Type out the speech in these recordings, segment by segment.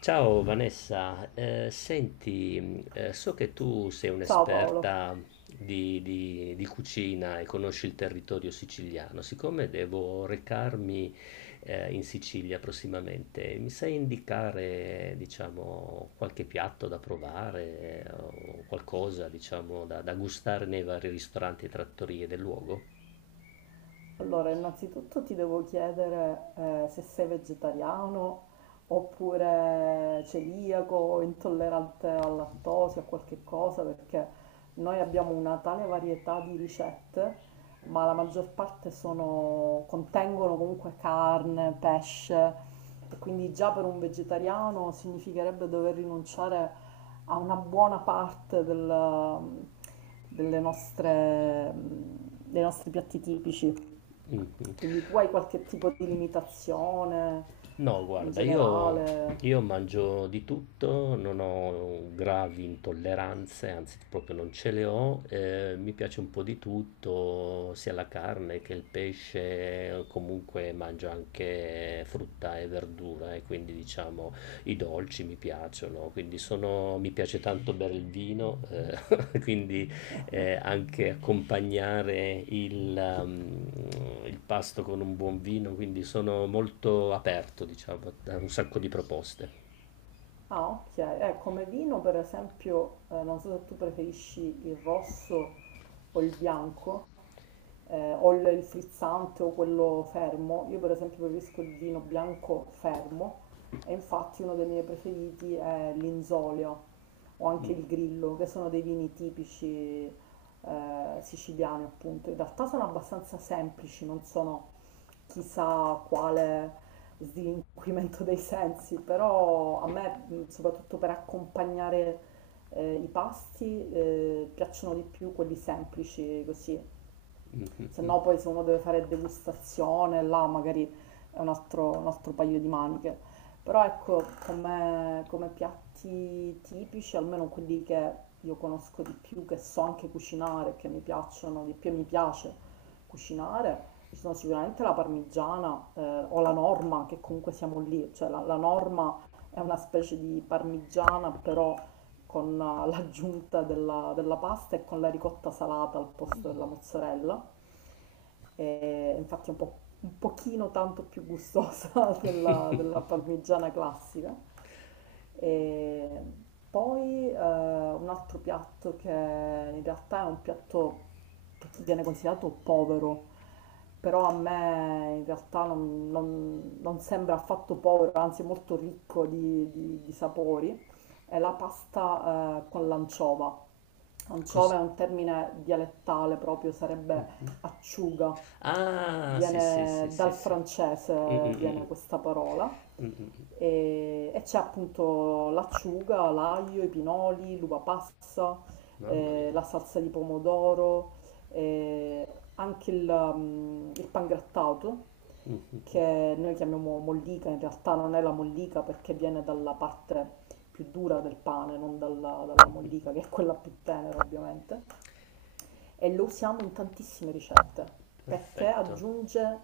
Ciao Vanessa, senti, so che tu sei Ciao Paolo. un'esperta di cucina e conosci il territorio siciliano. Siccome devo recarmi in Sicilia prossimamente, mi sai indicare, diciamo, qualche piatto da provare o qualcosa, diciamo, da gustare nei vari ristoranti e trattorie del luogo? Allora, innanzitutto ti devo chiedere se sei vegetariano oppure celiaco o intollerante al lattosio o qualche cosa, perché noi abbiamo una tale varietà di ricette, ma la maggior parte contengono comunque carne, pesce, e quindi già per un vegetariano significherebbe dover rinunciare a una buona parte dei nostri piatti tipici. Mhm. Quindi tu hai qualche tipo di limitazione No, in guarda, io, generale? io mangio di tutto, non ho gravi intolleranze, anzi proprio non ce le ho, mi piace un po' di tutto, sia la carne che il pesce, comunque mangio anche frutta e verdura e quindi diciamo i dolci mi piacciono, quindi sono, mi piace tanto bere il vino, quindi anche accompagnare il pasto con un buon vino, quindi sono molto aperto, diciamo, a un sacco di proposte. Ah, ok. Come vino, per esempio, non so se tu preferisci il rosso o il bianco, o il frizzante o quello fermo. Io, per esempio, preferisco il vino bianco fermo e infatti uno dei miei preferiti è l'inzolio o anche Mm, il grillo, che sono dei vini tipici siciliani, appunto. In realtà sono abbastanza semplici, non sono chissà quale slinquimento dei sensi, però a me, soprattutto per accompagnare i pasti, piacciono di più quelli semplici, così, se mhm. no poi se uno deve fare degustazione, là magari è un altro paio di maniche. Però ecco, come piatti tipici, almeno quelli che io conosco di più, che so anche cucinare, che mi piacciono di più e mi piace cucinare, ci sono sicuramente la parmigiana o la norma, che comunque siamo lì, cioè la norma è una specie di parmigiana, però con l'aggiunta della pasta e con la ricotta salata al posto della Mm. mozzarella. E infatti è un po', un pochino tanto più gustosa della parmigiana classica. E poi un altro piatto che in realtà è un piatto che viene considerato povero, però a me in realtà non sembra affatto povero, anzi è molto ricco di sapori, è la pasta con l'anciova. Cos- Anciova è un termine dialettale proprio, sarebbe mhm. acciuga. Ah, sì, sì, sì, Viene sì, dal sì. Mm, francese, mm, mm, viene mm. questa parola Mm, mm, mm. e c'è appunto l'acciuga, l'aglio, i pinoli, l'uva passa, Mamma mia. la salsa di pomodoro, eh, anche il pangrattato Mm. che noi chiamiamo mollica, in realtà non è la mollica perché viene dalla parte più dura del pane, non dalla mollica che è quella più tenera ovviamente e lo usiamo in tantissime ricette perché Perfetto. aggiunge,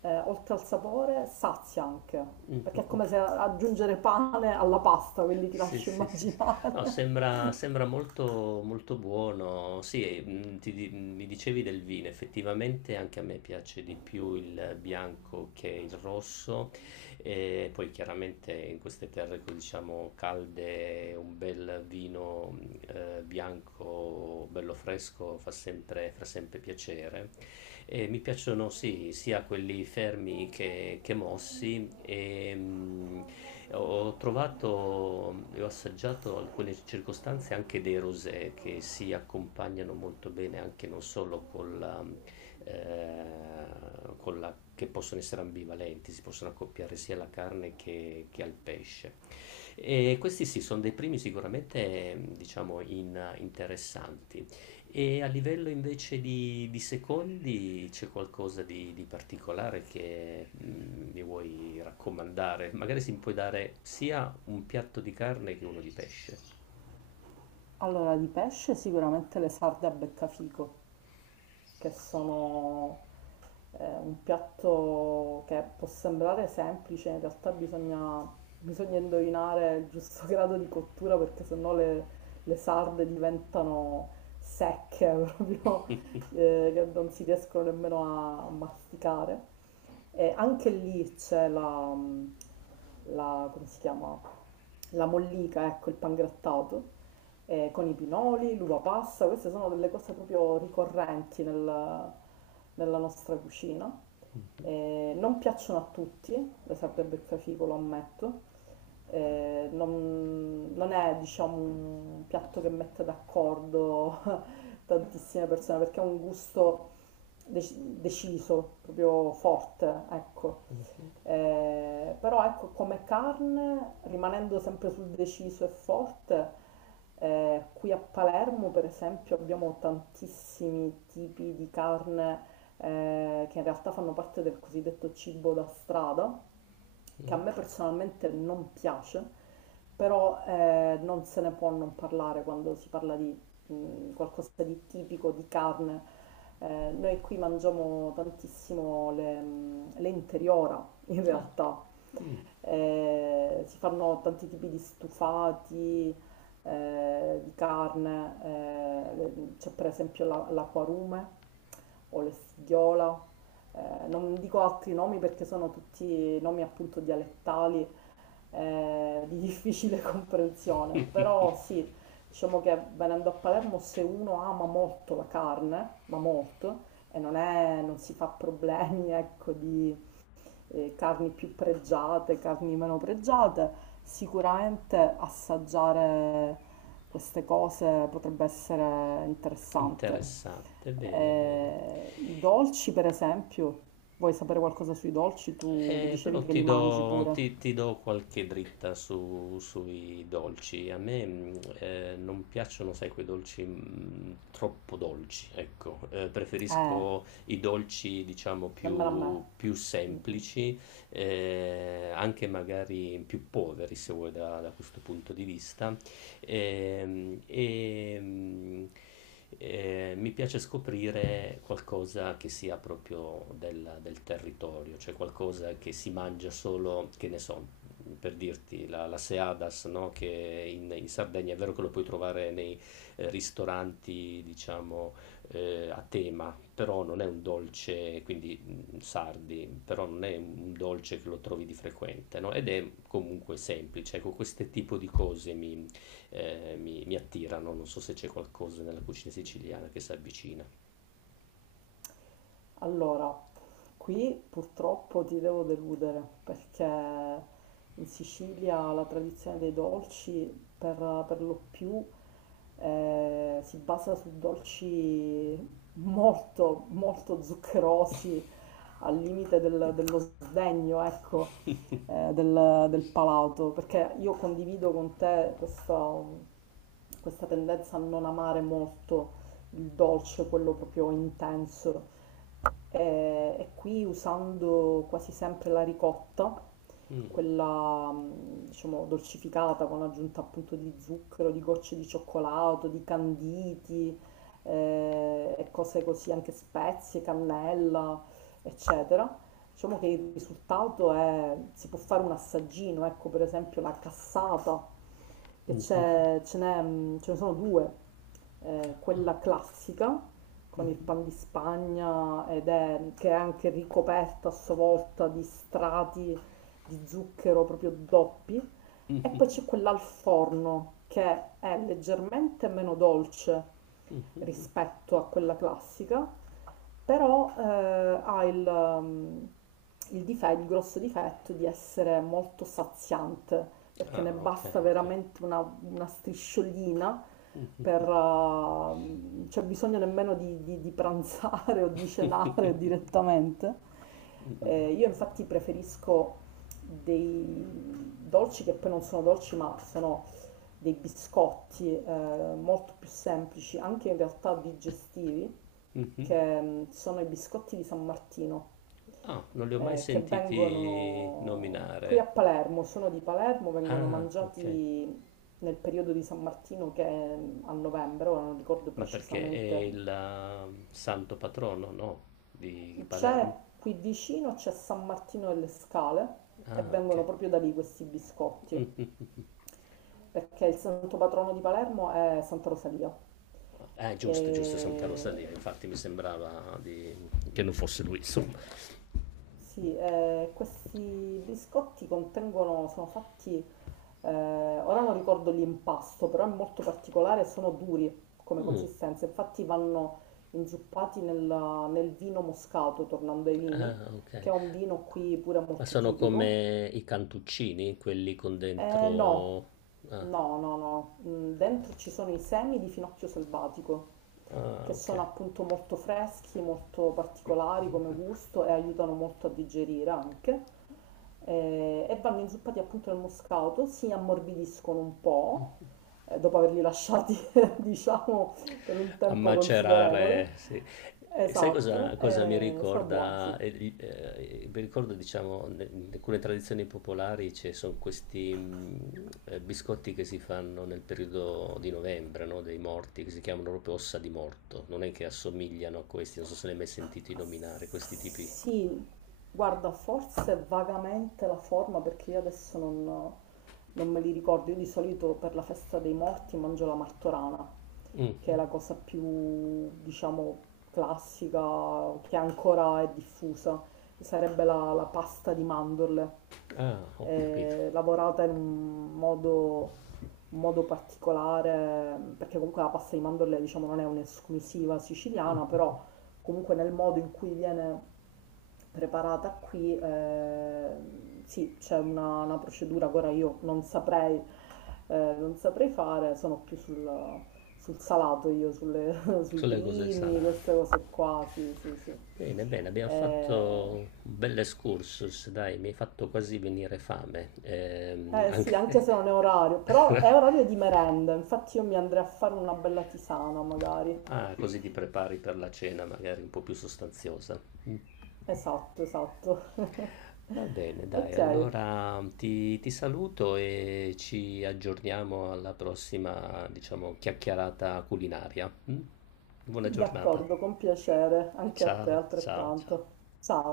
oltre al sapore, sazia anche, Mm. perché è come se aggiungere pane alla pasta, quindi ti Sì, lascio sì, sì, sì. immaginare. No, sembra molto, molto buono. Sì, e, mi dicevi del vino, effettivamente anche a me piace di più il bianco che il rosso. E poi chiaramente in queste terre, diciamo, calde, un bel vino bianco, bello fresco, fa sempre piacere. Mi piacciono sì, sia quelli fermi che mossi. E, ho trovato e ho assaggiato alcune circostanze anche dei rosé che si accompagnano molto bene anche non solo che possono essere ambivalenti, si possono accoppiare sia alla carne che al pesce. E questi sì, sono dei primi sicuramente, diciamo, interessanti. E a livello invece di secondi c'è qualcosa di particolare che mi vuoi raccomandare? Magari si puoi dare sia un piatto di carne che uno di pesce. Allora, di pesce sicuramente le sarde a beccafico, che sono un piatto che può sembrare semplice, in realtà bisogna indovinare il giusto grado di cottura perché sennò le sarde diventano secche proprio, che non si riescono nemmeno a masticare. E anche lì c'è la, come si chiama? La mollica, ecco, il pangrattato, con i pinoli, l'uva passa, queste sono delle cose proprio ricorrenti nella nostra cucina. Non piacciono a tutti, le serve il beccafico, lo ammetto, non è diciamo un piatto che mette d'accordo tantissime persone perché ha un gusto deciso, proprio forte, ecco. Però ecco, come carne, rimanendo sempre sul deciso e forte, qui a Palermo, per esempio, abbiamo tantissimi tipi di carne che in realtà fanno parte del cosiddetto cibo da strada, che a Mm. me personalmente non piace, però non se ne può non parlare quando si parla di qualcosa di tipico, di carne. Noi qui mangiamo tantissimo le interiora, in Ah, realtà, mm, si fanno tanti tipi di stufati di carne, c'è per esempio l'acquarume o l'estigliola, non dico altri nomi perché sono tutti nomi appunto dialettali di difficile comprensione, però sì, diciamo che venendo a Palermo se uno ama molto la carne, ma molto, e non si fa problemi, ecco, di carni più pregiate, carni meno pregiate, sicuramente assaggiare queste cose potrebbe essere interessante. interessante, bene, bene. I dolci, per esempio, vuoi sapere qualcosa sui dolci? Tu dicevi Però che ti li mangi do, pure. ti- ti do qualche dritta sui dolci. A me non piacciono, sai, quei dolci troppo dolci, ecco. Eh, Preferisco i dolci, diciamo, Dammela a me. più semplici, anche magari più poveri, se vuoi, da questo punto di vista. Ehm, e, Mi piace scoprire qualcosa che sia proprio del territorio, cioè qualcosa che si mangia solo, che ne so, per dirti, la seadas, no? Che in Sardegna è vero che lo puoi trovare nei ristoranti, diciamo, a tema, però non è un dolce, quindi sardi, però non è un dolce che lo trovi di frequente, no? Ed è comunque semplice, ecco, questo tipo di cose mi attirano. Non so se c'è qualcosa nella cucina siciliana che si avvicina. Allora, qui purtroppo ti devo deludere perché in Sicilia la tradizione dei dolci per, lo più si basa su dolci molto, molto zuccherosi, al limite dello sdegno, ecco, del palato, perché io condivido con te questa tendenza a non amare molto il dolce, quello proprio intenso e qui usando quasi sempre la ricotta quella diciamo dolcificata con aggiunta appunto di zucchero, di gocce di cioccolato, di canditi e cose così, anche spezie, cannella, eccetera. Diciamo che il risultato è, si può fare un assaggino, ecco per esempio la cassata, che Mhm. c'è, ce ne sono due, Ah, quella classica con il pan di Spagna ed è, che è anche ricoperta a sua volta di strati di zucchero proprio doppi e poi c'è quella al forno che è leggermente meno dolce rispetto a quella classica, però ha il grosso difetto di essere molto saziante, perché ne ah, ok, basta ok. veramente una strisciolina per, c'è bisogno nemmeno di pranzare o di cenare direttamente. Io infatti preferisco dei dolci che poi non sono dolci, ma sono dei biscotti molto più semplici, anche in realtà digestivi, Mhm. che sono i biscotti di San Martino, Ah, non li ho mai che sentiti vengono qui nominare. a Palermo, sono di Palermo, vengono Ah, ok. mangiati nel periodo di San Martino che è a novembre, ora non ricordo Ma perché è il precisamente. Santo patrono, no? Di C'è Palermo? qui vicino, c'è San Martino delle Scale e Ah, ok. vengono proprio da lì questi biscotti, Mhm. perché il santo patrono di Palermo è Santa Rosalia. Ah, E giusto, giusto, Santa Rosalia. Infatti mi sembrava che non fosse lui, insomma. sì, questi biscotti contengono, sono fatti, eh, ora non ricordo l'impasto, però è molto particolare e sono duri come Mm. consistenza, infatti vanno inzuppati nel, vino moscato, tornando ai vini, Ah, ok. che è un vino qui pure Ma molto sono tipico. come i cantuccini, quelli con No, dentro. Ah, no, no, no. Dentro ci sono i semi di finocchio selvatico, ah, che ok. sono appunto molto freschi, molto particolari come gusto e aiutano molto a digerire anche. E vanno inzuppati appunto nel moscato, si ammorbidiscono un po', dopo averli lasciati, diciamo, per un A tempo macerare, considerevole. sì. E sai cosa, Esatto, cosa mi sono buoni, ricorda? sì. Mi ricordo, diciamo, in alcune tradizioni popolari ci sono questi biscotti che si fanno nel periodo di novembre, no? Dei morti, che si chiamano proprio ossa di morto. Non è che assomigliano a questi, non so se ne hai mai sentito nominare, questi tipi. Sì, guarda, forse vagamente la forma perché io adesso non, me li ricordo. Io di solito per la festa dei morti mangio la martorana, Mm, che è mm. la cosa più, diciamo, classica, che ancora è diffusa. Sarebbe la pasta di mandorle, Ah, ho capito. Lavorata in un modo, particolare, perché comunque la pasta di mandorle, diciamo, non è un'esclusiva siciliana, però comunque nel modo in cui viene preparata qui, sì, c'è una, procedura che ora io non saprei, non saprei fare, sono più sul salato io, sui Sulle cose primi, salate. queste cose qua, sì, sì, sì. Bene, bene, abbiamo Eh, fatto un bel excursus, dai, mi hai fatto quasi venire fame. Sì, Anche. anche se non è orario, però è orario di merenda, infatti io mi andrei a fare una bella tisana magari. Ah, così ti prepari per la cena magari un po' più sostanziosa. Esatto, esatto. Va bene, dai, Ok, allora ti saluto e ci aggiorniamo alla prossima, diciamo, chiacchierata culinaria. Mm? Buona giornata. d'accordo, con piacere, anche a te Ciao, ciao, altrettanto. ciao. Ciao.